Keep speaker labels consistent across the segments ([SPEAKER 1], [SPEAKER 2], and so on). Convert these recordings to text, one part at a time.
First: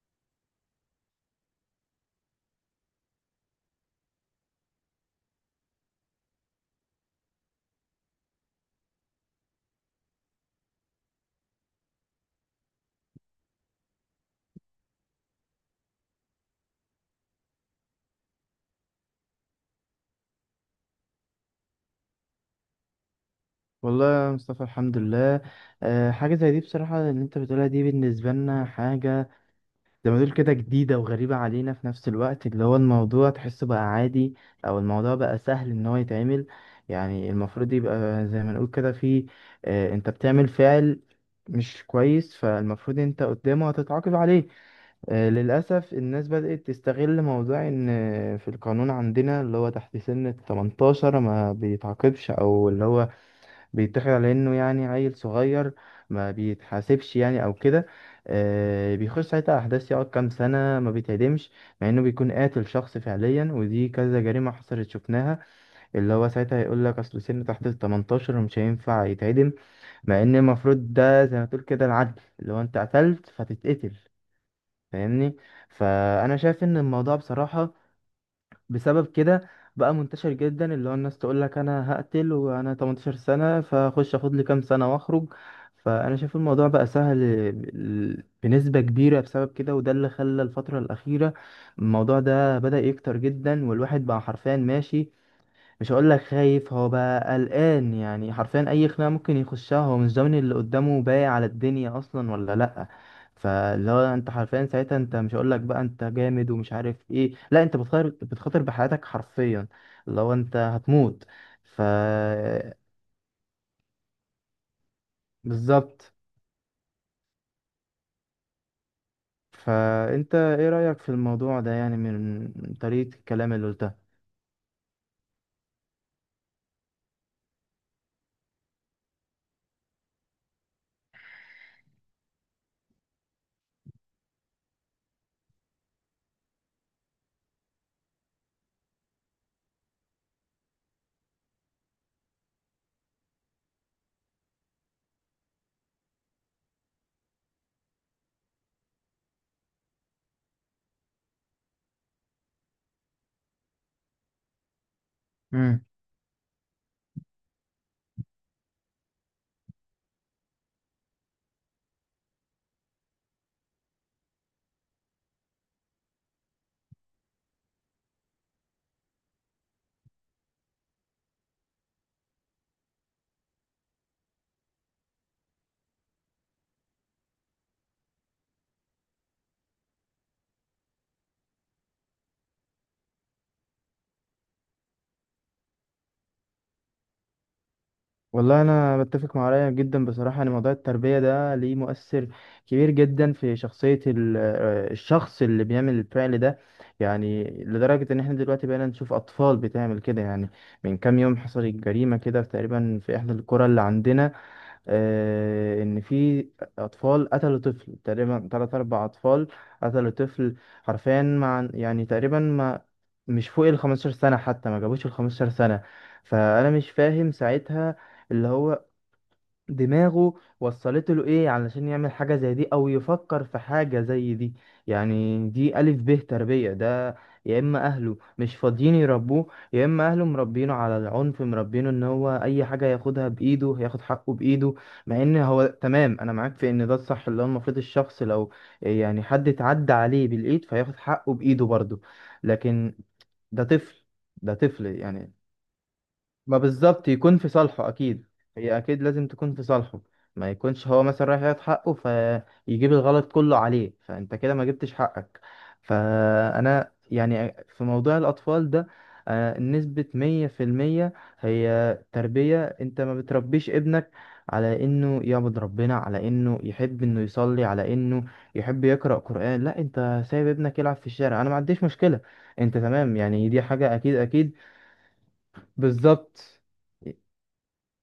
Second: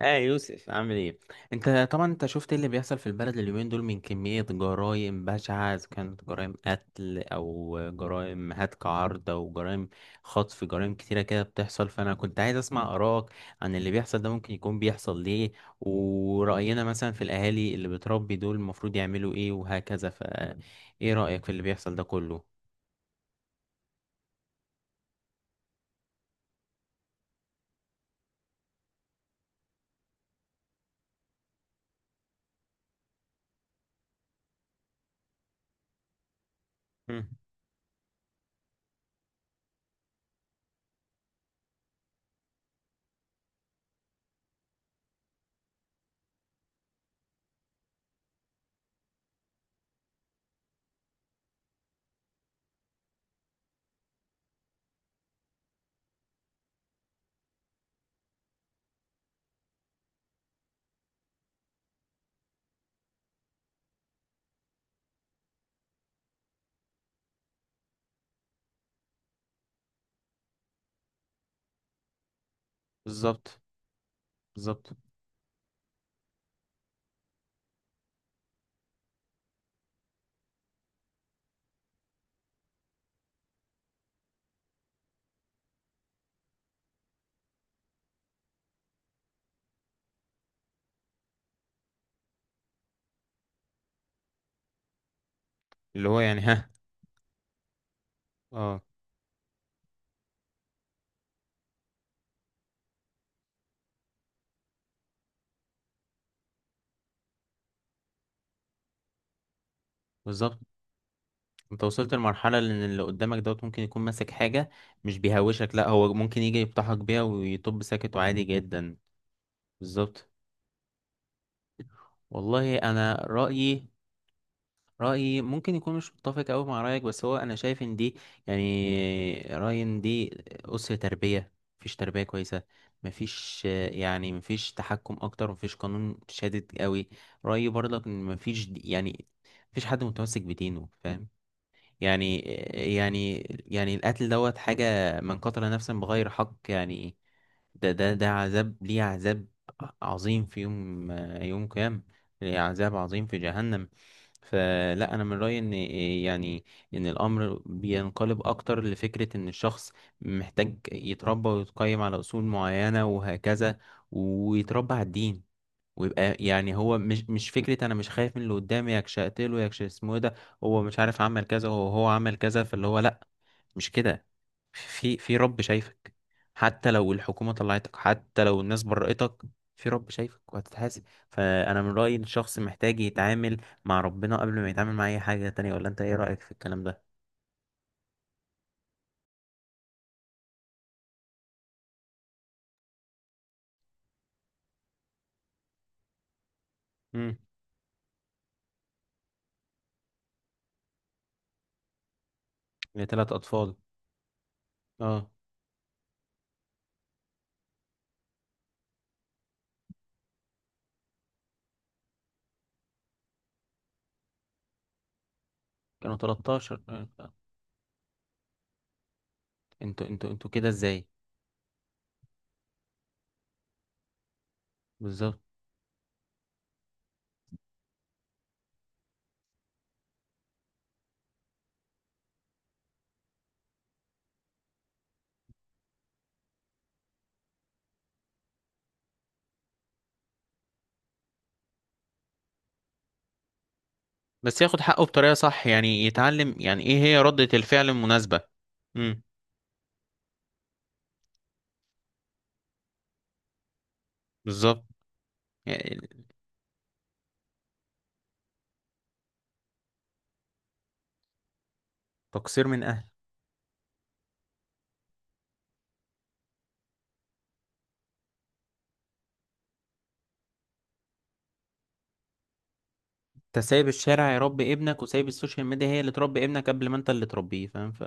[SPEAKER 1] اه، يوسف عامل ايه؟ انت طبعا شفت ايه اللي بيحصل في البلد اليومين دول من كمية جرائم بشعة، اذا كانت جرائم قتل او جرائم هتك عرض او جرائم خطف، جرائم كتيرة كده بتحصل. فانا كنت عايز اسمع آرائك عن اللي بيحصل ده، ممكن يكون بيحصل ليه؟ ورأينا مثلا في الاهالي اللي بتربي دول، المفروض يعملوا ايه وهكذا؟ فايه رأيك في اللي بيحصل ده كله؟
[SPEAKER 2] والله يا مصطفى، الحمد لله. حاجة زي دي بصراحة اللي انت بتقولها دي بالنسبة لنا حاجة زي ما تقول كده جديدة وغريبة علينا. في نفس الوقت اللي هو الموضوع تحسه بقى عادي، أو الموضوع بقى سهل إن هو يتعمل.
[SPEAKER 1] مم،
[SPEAKER 2] يعني المفروض يبقى زي ما نقول كده في أه انت بتعمل فعل مش كويس، فالمفروض انت قدامه هتتعاقب عليه. للأسف الناس بدأت تستغل موضوع إن في القانون عندنا اللي هو تحت سن 18 ما بيتعاقبش، أو اللي هو بيتاخد على انه يعني عيل صغير ما بيتحاسبش يعني او كده. بيخش ساعتها احداث، يقعد كام سنه ما بيتعدمش، مع انه بيكون قاتل شخص فعليا، ودي كذا جريمه حصلت شفناها. اللي هو ساعتها يقول لك اصل سنه تحت ال 18 ومش هينفع يتعدم، مع ان المفروض ده زي ما تقول كده العدل، اللي هو انت قتلت
[SPEAKER 1] بالظبط.
[SPEAKER 2] فتتقتل.
[SPEAKER 1] بالظبط.
[SPEAKER 2] فاهمني؟ فانا شايف ان الموضوع بصراحه بسبب كده بقى منتشر جدا، اللي هو الناس تقول لك انا هقتل وانا 18 سنة، فاخش اخد لي كام سنة واخرج. فانا شايف الموضوع بقى سهل بنسبة كبيرة بسبب كده، وده اللي خلى الفترة الأخيرة الموضوع ده بدأ يكتر جدا. والواحد بقى حرفيا ماشي، مش
[SPEAKER 1] اللي
[SPEAKER 2] هقول
[SPEAKER 1] هو
[SPEAKER 2] لك
[SPEAKER 1] ها.
[SPEAKER 2] خايف، هو بقى قلقان، يعني حرفيا
[SPEAKER 1] اه،
[SPEAKER 2] اي خناقه ممكن يخشها هو مش ضامن اللي قدامه باقي على الدنيا اصلا ولا لا. فاللي هو انت حرفيا ساعتها، انت مش هقول لك بقى انت جامد ومش عارف ايه، لا انت بتخاطر، بتخاطر بحياتك حرفيا، اللي هو انت
[SPEAKER 1] بالظبط.
[SPEAKER 2] هتموت. ف
[SPEAKER 1] انت وصلت لمرحلة ان اللي قدامك دوت ممكن يكون ماسك حاجة، مش بيهوشك، لا،
[SPEAKER 2] بالظبط.
[SPEAKER 1] هو ممكن يجي يفتحك بيها ويطب ساكت وعادي جدا. بالظبط.
[SPEAKER 2] فانت ايه رايك في الموضوع ده، يعني من
[SPEAKER 1] والله
[SPEAKER 2] طريقه
[SPEAKER 1] انا
[SPEAKER 2] الكلام اللي
[SPEAKER 1] رأيي، رأيي ممكن يكون مش متفق أوي مع رأيك، بس هو انا شايف ان دي، يعني رأيي ان دي أسر تربية، مفيش تربية كويسة، مفيش مفيش تحكم اكتر، مفيش قانون شادد قوي. رأيي برضك ان مفيش مفيش حد متمسك بدينه، فاهم؟ يعني يعني يعني القتل دوت حاجة، من قتل نفسا بغير حق ده ده عذاب، ليه عذاب عظيم في يوم، يوم قيامة، ليه عذاب عظيم في جهنم. فلا، انا من رأيي ان
[SPEAKER 2] قلتها؟
[SPEAKER 1] ان الامر بينقلب اكتر لفكرة ان الشخص محتاج يتربى ويتقيم على اصول معينة وهكذا، ويتربى على الدين، ويبقى هو مش فكرة انا مش خايف من اللي قدامي يكش اقتله، يكش اسمه إيه ده، هو مش عارف عمل كذا، هو عمل كذا، فاللي هو لا، مش كده. في في رب شايفك، حتى لو الحكومة طلعتك، حتى لو الناس برأتك، في رب شايفك وهتتحاسب. فانا من رأيي إن الشخص محتاج يتعامل مع ربنا قبل ما يتعامل مع اي حاجة تانية. ولا انت ايه رأيك في الكلام ده؟
[SPEAKER 2] والله انا بتفق مع رايك جدا بصراحه، ان موضوع التربيه ده ليه مؤثر كبير جدا في شخصيه الشخص اللي بيعمل الفعل ده.
[SPEAKER 1] امم
[SPEAKER 2] يعني لدرجه ان احنا دلوقتي بقينا نشوف اطفال بتعمل كده. يعني من كام يوم حصلت جريمه كده تقريبا في
[SPEAKER 1] لثلاث
[SPEAKER 2] احدى القرى
[SPEAKER 1] اطفال.
[SPEAKER 2] اللي عندنا،
[SPEAKER 1] اه،
[SPEAKER 2] ان في اطفال قتلوا طفل، تقريبا تلات اربع اطفال قتلوا طفل حرفيا. مع يعني تقريبا ما مش فوق ال 15 سنة، حتى ما جابوش ال 15 سنة.
[SPEAKER 1] كانوا
[SPEAKER 2] فانا
[SPEAKER 1] 13.
[SPEAKER 2] مش فاهم ساعتها اللي هو
[SPEAKER 1] انتوا انتوا
[SPEAKER 2] دماغه
[SPEAKER 1] انتوا كده ازاي؟
[SPEAKER 2] وصلت له ايه علشان يعمل حاجة زي دي او يفكر في حاجة زي دي.
[SPEAKER 1] بالظبط.
[SPEAKER 2] يعني دي ألف ب تربية ده. يا اما اهله مش فاضيين يربوه، يا اما اهله مربينه على العنف، مربينه ان هو اي حاجة ياخدها بايده، ياخد حقه بايده. مع ان هو تمام، انا معاك في ان ده الصح، اللي هو المفروض الشخص لو يعني حد اتعدى عليه بالايد فياخد حقه بايده برضه، لكن ده طفل. ده
[SPEAKER 1] بس ياخد
[SPEAKER 2] طفل
[SPEAKER 1] حقه بطريقة
[SPEAKER 2] يعني،
[SPEAKER 1] صح، يعني يتعلم
[SPEAKER 2] ما
[SPEAKER 1] يعني ايه
[SPEAKER 2] بالظبط
[SPEAKER 1] هي
[SPEAKER 2] يكون
[SPEAKER 1] ردة
[SPEAKER 2] في
[SPEAKER 1] الفعل
[SPEAKER 2] صالحه اكيد،
[SPEAKER 1] المناسبة.
[SPEAKER 2] هي اكيد
[SPEAKER 1] امم
[SPEAKER 2] لازم تكون في صالحه. ما يكونش هو مثلا رايح ياخد حقه فيجيب الغلط كله عليه، فانت كده ما
[SPEAKER 1] بالظبط.
[SPEAKER 2] جبتش حقك.
[SPEAKER 1] يعني
[SPEAKER 2] فانا يعني في موضوع الاطفال ده نسبة 100% هي
[SPEAKER 1] تقصير
[SPEAKER 2] تربية.
[SPEAKER 1] من اهل.
[SPEAKER 2] انت ما بتربيش ابنك على انه يعبد ربنا، على انه يحب انه يصلي، على انه يحب يقرأ قرآن، لا انت سايب ابنك يلعب في الشارع. انا ما عنديش مشكلة انت تمام، يعني
[SPEAKER 1] انت
[SPEAKER 2] دي
[SPEAKER 1] سايب
[SPEAKER 2] حاجة اكيد
[SPEAKER 1] الشارع
[SPEAKER 2] اكيد
[SPEAKER 1] يربي ابنك، وسايب السوشيال ميديا هي اللي تربي
[SPEAKER 2] بالظبط.
[SPEAKER 1] ابنك قبل ما انت اللي تربيه، فاهم؟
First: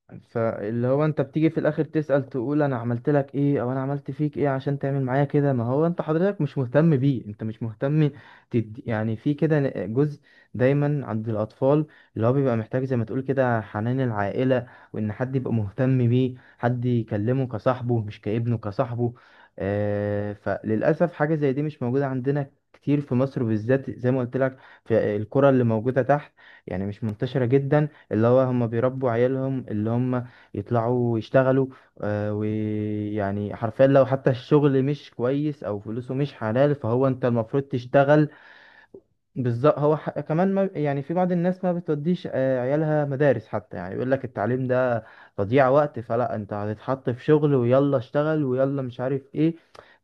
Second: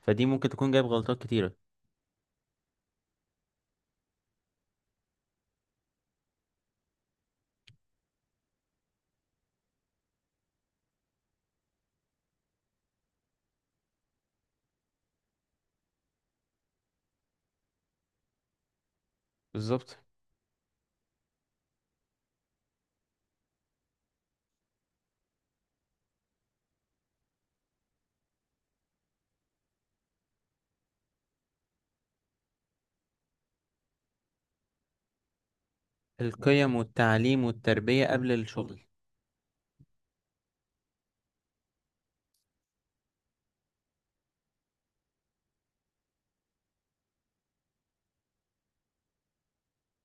[SPEAKER 1] فدي ممكن تكون جايب
[SPEAKER 2] فاللي هو انت
[SPEAKER 1] غلطات
[SPEAKER 2] بتيجي
[SPEAKER 1] كتيرة.
[SPEAKER 2] في الاخر تسأل تقول انا عملت لك ايه، او انا عملت فيك ايه عشان تعمل معايا كده، ما هو انت حضرتك مش مهتم بيه، انت مش مهتم تدي يعني. في كده جزء دايما عند الاطفال اللي هو بيبقى محتاج زي ما تقول كده حنان العائلة، وان حد يبقى مهتم بيه، حد يكلمه كصاحبه، مش كابنه، كصاحبه.
[SPEAKER 1] بالظبط.
[SPEAKER 2] فللاسف حاجة زي دي مش موجودة عندنا كتير في مصر بالذات، زي ما قلت لك، في الكرة اللي موجودة تحت يعني مش منتشرة جدا. اللي هو هم بيربوا عيالهم اللي هم يطلعوا يشتغلوا. ويعني حرفيا لو حتى الشغل مش كويس او فلوسه مش حلال
[SPEAKER 1] القيم
[SPEAKER 2] فهو انت
[SPEAKER 1] والتعليم
[SPEAKER 2] المفروض
[SPEAKER 1] والتربية
[SPEAKER 2] تشتغل
[SPEAKER 1] قبل الشغل.
[SPEAKER 2] بالظبط. هو كمان، ما يعني في بعض الناس ما بتوديش عيالها مدارس حتى، يعني يقول لك التعليم ده تضييع وقت، فلا انت هتتحط في شغل ويلا اشتغل ويلا مش عارف ايه.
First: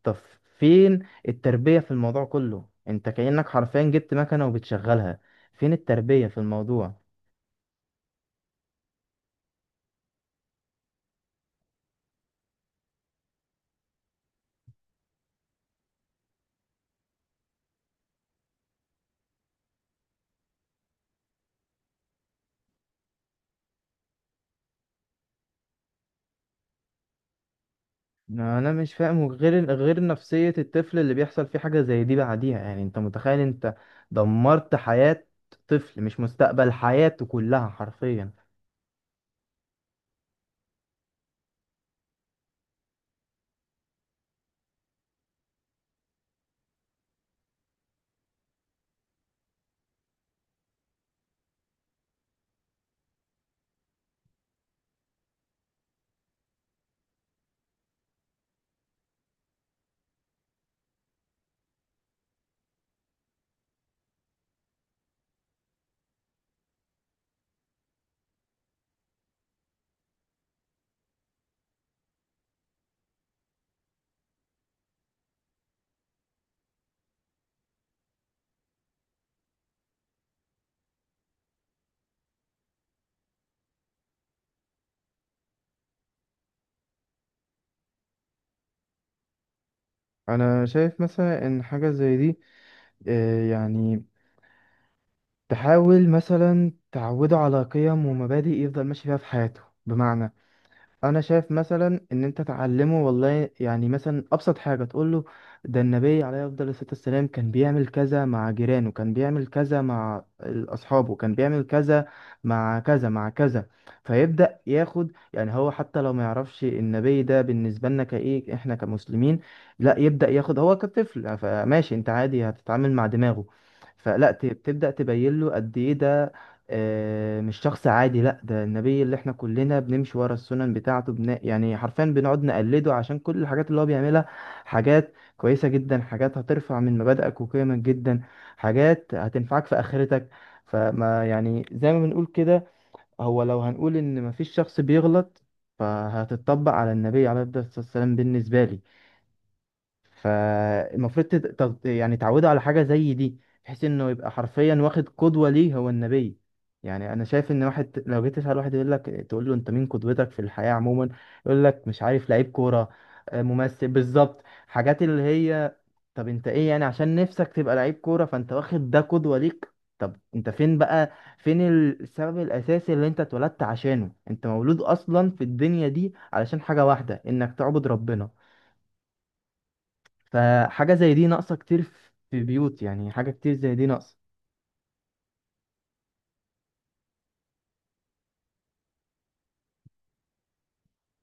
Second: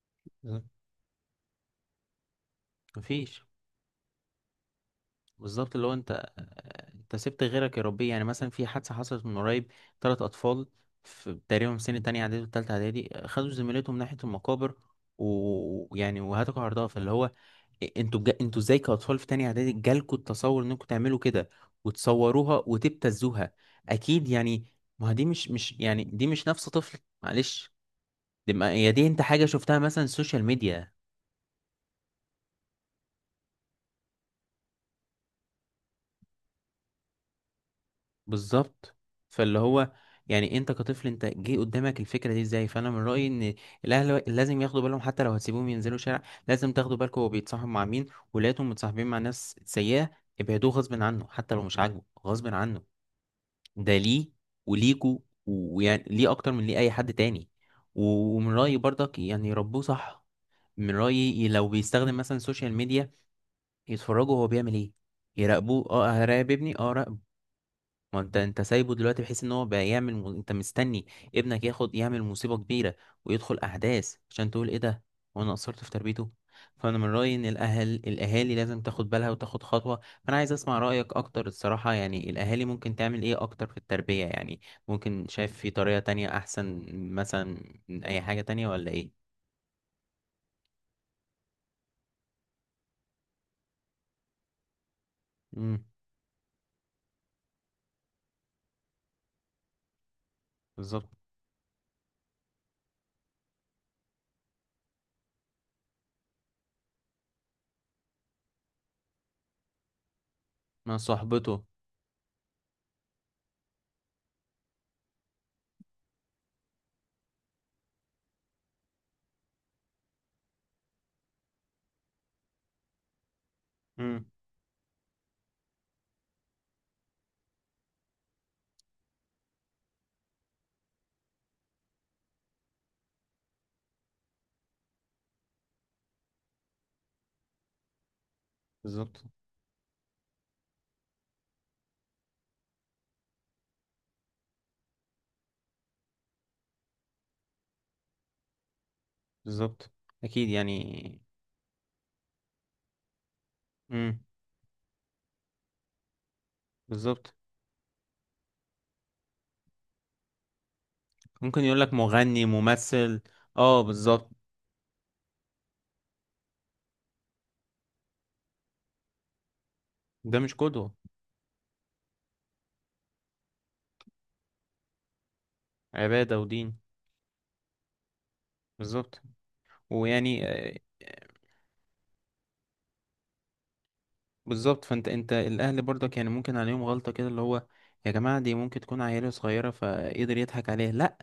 [SPEAKER 2] طب
[SPEAKER 1] بالظبط.
[SPEAKER 2] فين التربية في الموضوع كله؟ انت
[SPEAKER 1] مفيش.
[SPEAKER 2] كأنك حرفيا جبت مكنة وبتشغلها. فين
[SPEAKER 1] بالظبط. اللي هو
[SPEAKER 2] التربية في الموضوع؟
[SPEAKER 1] انت سبت غيرك يربيه. يعني مثلا في حادثة حصلت من قريب، تلات أطفال في تقريبا في سن تانية إعدادي وتالتة إعدادي، خدوا زميلتهم ناحية المقابر ويعني وهتكوا عرضها، فاللي هو انتوا ازاي كأطفال في تانية إعدادي جالكوا التصور انكم تعملوا كده وتصوروها وتبتزوها؟ أكيد يعني ما هي دي مش يعني دي مش نفس طفل، معلش. دي ما...
[SPEAKER 2] انا
[SPEAKER 1] هي
[SPEAKER 2] مش
[SPEAKER 1] دي انت
[SPEAKER 2] فاهم
[SPEAKER 1] حاجة
[SPEAKER 2] غير
[SPEAKER 1] شفتها مثلا
[SPEAKER 2] غير
[SPEAKER 1] السوشيال
[SPEAKER 2] نفسية
[SPEAKER 1] ميديا.
[SPEAKER 2] الطفل اللي بيحصل فيه حاجة زي دي بعديها. يعني انت متخيل انت دمرت حياة طفل، مش مستقبل، حياته كلها حرفيا.
[SPEAKER 1] بالظبط. فاللي هو يعني انت كطفل انت جه قدامك الفكره دي ازاي؟ فانا من رايي ان الاهل لازم ياخدوا بالهم، حتى لو هتسيبوهم ينزلوا الشارع لازم تاخدوا بالكم هو بيتصاحب مع مين. ولادهم متصاحبين مع ناس سيئه، ابعدوه غصب عنه، حتى لو مش عاجبه غصب عنه. ده ليه وليكوا ويعني ليه اكتر من ليه اي حد تاني. ومن رايي برضك يربوه صح. من رايي لو بيستخدم مثلا السوشيال ميديا يتفرجوا هو بيعمل ايه، يراقبوه. اه، هراقب ابني. اه، ما انت سايبه دلوقتي بحيث ان هو بقى يعمل انت مستني ابنك ياخد يعمل مصيبة كبيرة ويدخل احداث عشان تقول ايه ده، وانا قصرت في تربيته. فانا من رأيي ان الاهالي لازم تاخد بالها وتاخد خطوة. فانا عايز اسمع رأيك اكتر الصراحة، يعني الاهالي ممكن تعمل ايه اكتر في التربية؟ يعني ممكن شايف في طريقة تانية احسن مثلا من اي حاجة تانية، ولا ايه؟
[SPEAKER 2] انا شايف مثلا ان حاجة زي دي يعني
[SPEAKER 1] امم
[SPEAKER 2] تحاول مثلا تعوده على قيم ومبادئ يفضل ماشي فيها في حياته. بمعنى
[SPEAKER 1] بالظبط.
[SPEAKER 2] انا شايف مثلا ان انت تعلمه والله يعني مثلا ابسط حاجه تقول له ده النبي عليه افضل الصلاه والسلام كان بيعمل كذا مع جيرانه، كان بيعمل كذا مع
[SPEAKER 1] مع
[SPEAKER 2] اصحابه، كان
[SPEAKER 1] صحبته.
[SPEAKER 2] بيعمل كذا مع كذا مع كذا. فيبدا ياخد، يعني هو حتى لو ما يعرفش النبي ده بالنسبه لنا كايه احنا كمسلمين، لا يبدا ياخد هو كطفل، فماشي، انت عادي هتتعامل مع دماغه،
[SPEAKER 1] امم
[SPEAKER 2] فلا تبدا تبين له قد ايه ده مش شخص عادي، لا ده النبي اللي احنا كلنا بنمشي ورا السنن بتاعته، يعني حرفيا بنقعد نقلده عشان كل الحاجات اللي هو بيعملها حاجات كويسة جدا، حاجات هترفع من مبادئك وقيمك جدا، حاجات
[SPEAKER 1] بالظبط.
[SPEAKER 2] هتنفعك في آخرتك. فما يعني زي ما بنقول كده، هو لو هنقول ان مفيش شخص بيغلط فهتتطبق على النبي عليه الصلاة والسلام بالنسبة لي.
[SPEAKER 1] بالظبط. اكيد يعني.
[SPEAKER 2] فالمفروض يعني تعودوا على حاجة زي دي، بحيث انه
[SPEAKER 1] امم
[SPEAKER 2] يبقى حرفيا واخد قدوة ليه هو النبي. يعني انا
[SPEAKER 1] بالظبط.
[SPEAKER 2] شايف ان واحد لو جيت تسأل واحد يقول لك، تقول له انت مين قدوتك في الحياة عموما،
[SPEAKER 1] ممكن
[SPEAKER 2] يقول
[SPEAKER 1] يقول
[SPEAKER 2] لك
[SPEAKER 1] لك
[SPEAKER 2] مش عارف
[SPEAKER 1] مغني،
[SPEAKER 2] لعيب كورة،
[SPEAKER 1] ممثل. اه،
[SPEAKER 2] ممثل
[SPEAKER 1] بالظبط.
[SPEAKER 2] بالظبط، حاجات اللي هي. طب انت ايه؟ يعني عشان نفسك تبقى لعيب كورة فانت واخد ده قدوة ليك؟ طب
[SPEAKER 1] ده
[SPEAKER 2] انت
[SPEAKER 1] مش
[SPEAKER 2] فين
[SPEAKER 1] قدوة.
[SPEAKER 2] بقى؟ فين السبب الاساسي اللي انت اتولدت عشانه؟ انت مولود اصلا في الدنيا دي
[SPEAKER 1] عبادة
[SPEAKER 2] علشان
[SPEAKER 1] ودين.
[SPEAKER 2] حاجة واحدة، انك تعبد ربنا.
[SPEAKER 1] بالظبط. ويعني
[SPEAKER 2] فحاجة زي دي ناقصة كتير في بيوت، يعني حاجة كتير زي دي ناقصة.
[SPEAKER 1] بالظبط. فانت الاهل برضك يعني ممكن عليهم غلطة كده، اللي هو يا جماعة دي ممكن تكون عيلة صغيرة فقدر يضحك عليها. لا،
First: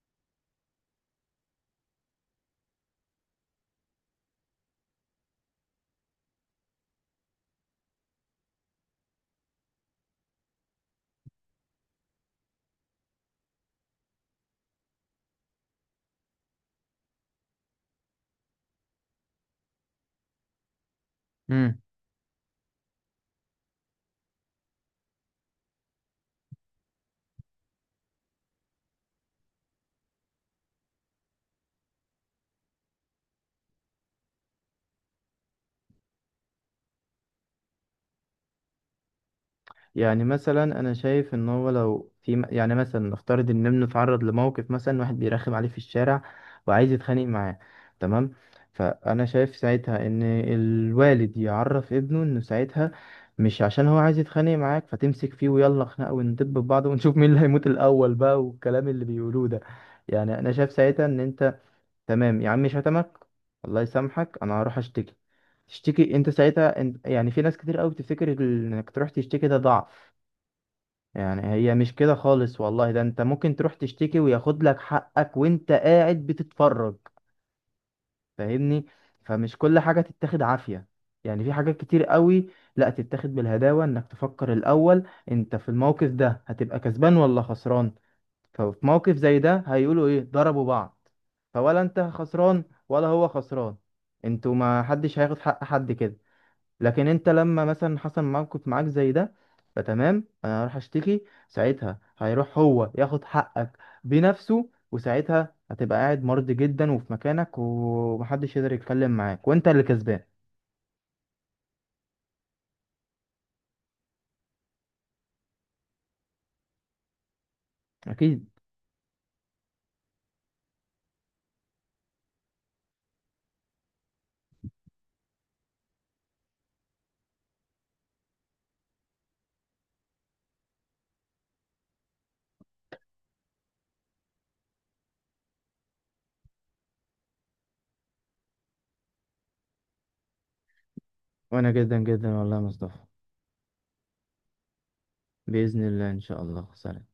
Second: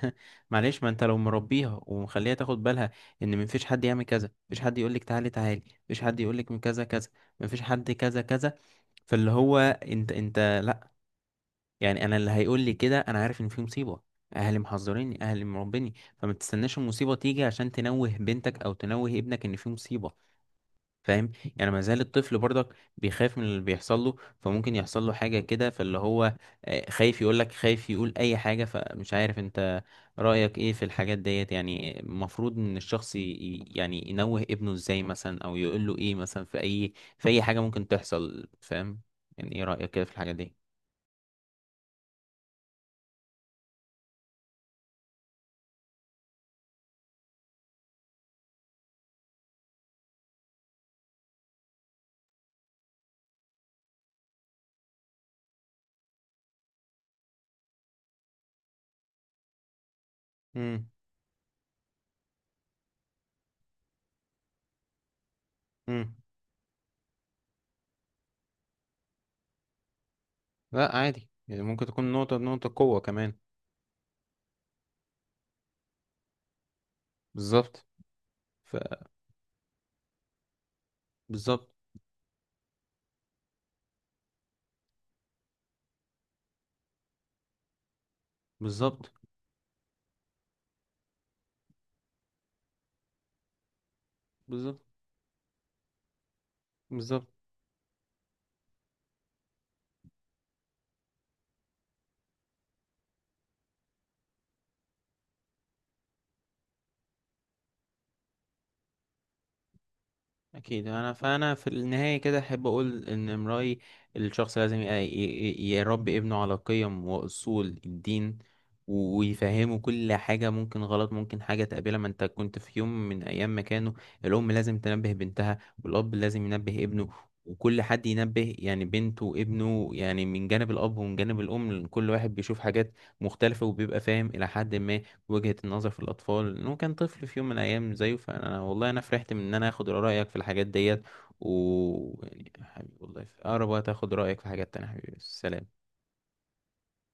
[SPEAKER 1] معلش، ما انت لو مربيها ومخليها تاخد بالها ان مفيش حد يعمل كذا، مفيش حد يقولك تعالي تعالي، مفيش حد يقولك من كذا كذا، مفيش حد كذا كذا. فاللي هو انت يعني انا اللي هيقول لي كده انا عارف ان في مصيبه، اهلي محذريني، اهلي مربيني. فما تستناش المصيبه تيجي عشان تنوه بنتك او تنوه ابنك ان في مصيبه، فاهم؟ يعني ما
[SPEAKER 2] امم
[SPEAKER 1] زال الطفل برضك بيخاف من اللي بيحصل له، فممكن يحصل له حاجه كده، فاللي هو خايف يقول لك، خايف يقول اي حاجه. فمش عارف انت رايك ايه في الحاجات ديت، يعني المفروض ان الشخص يعني ينوه ابنه ازاي مثلا، او يقول له ايه مثلا في اي في اي حاجه ممكن تحصل، فاهم؟ يعني ايه رايك كده في
[SPEAKER 2] يعني
[SPEAKER 1] الحاجه دي؟
[SPEAKER 2] مثلا انا شايف ان هو لو في يعني مثلا نفترض ان ابنه اتعرض لموقف، مثلا واحد بيرخم عليه في الشارع وعايز يتخانق معاه، تمام، فانا شايف ساعتها ان الوالد يعرف ابنه انه ساعتها مش عشان هو عايز يتخانق معاك فتمسك فيه ويلا خناقه وندب في بعض ونشوف مين اللي هيموت الاول بقى والكلام اللي بيقولوه ده. يعني انا شايف ساعتها ان انت، تمام يا عم، شتمك الله يسامحك، انا هروح اشتكي.
[SPEAKER 1] امم
[SPEAKER 2] تشتكي؟ انت ساعتها انت، يعني في ناس كتير قوي بتفتكر انك تروح تشتكي ده ضعف.
[SPEAKER 1] لا، عادي،
[SPEAKER 2] يعني
[SPEAKER 1] يعني
[SPEAKER 2] هي
[SPEAKER 1] ممكن
[SPEAKER 2] مش
[SPEAKER 1] تكون
[SPEAKER 2] كده خالص
[SPEAKER 1] نقطة
[SPEAKER 2] والله،
[SPEAKER 1] قوة
[SPEAKER 2] ده انت
[SPEAKER 1] كمان.
[SPEAKER 2] ممكن تروح تشتكي وياخد لك حقك وانت قاعد بتتفرج.
[SPEAKER 1] بالظبط. ف.
[SPEAKER 2] فاهمني؟ فمش كل حاجة تتاخد عافية، يعني في
[SPEAKER 1] بالظبط.
[SPEAKER 2] حاجات كتير قوي لا تتاخد بالهداوة، انك تفكر الاول انت في الموقف ده هتبقى كسبان ولا خسران. ففي
[SPEAKER 1] بالظبط.
[SPEAKER 2] موقف زي ده هيقولوا ايه؟ ضربوا بعض، فولا انت خسران ولا هو خسران، انتوا
[SPEAKER 1] بالظبط.
[SPEAKER 2] ما حدش هياخد حق حد كده. لكن
[SPEAKER 1] بالظبط.
[SPEAKER 2] انت لما مثلا حصل موقف معاك زي ده، فتمام انا هروح اشتكي، ساعتها هيروح هو ياخد حقك بنفسه، وساعتها هتبقى قاعد مرضي جدا وفي مكانك، ومحدش يقدر يتكلم معاك، وانت اللي كسبان
[SPEAKER 1] اكيد انا، فانا في النهايه كده احب اقول ان امرأي الشخص لازم يربي ابنه على قيم واصول الدين،
[SPEAKER 2] اكيد.
[SPEAKER 1] ويفهمه كل حاجه ممكن غلط، ممكن حاجه تقابلها، ما انت كنت في يوم من ايام مكانه. الام لازم تنبه بنتها، والاب لازم ينبه ابنه، وكل حد ينبه يعني بنته وابنه، يعني من جانب الاب ومن جانب الام كل واحد بيشوف حاجات مختلفه وبيبقى فاهم الى حد ما وجهة النظر في الأطفال، إنه كان طفل في يوم من الأيام زيه. فأنا والله أنا فرحت من إن أنا آخد رأيك في الحاجات ديت،
[SPEAKER 2] وانا جدا
[SPEAKER 1] و
[SPEAKER 2] جدا
[SPEAKER 1] يعني
[SPEAKER 2] والله يا
[SPEAKER 1] حبيبي
[SPEAKER 2] مصطفى،
[SPEAKER 1] والله في أقرب وقت آخد رأيك في حاجات تانية. حبيبي، سلام.
[SPEAKER 2] بإذن الله ان شاء الله. سلام.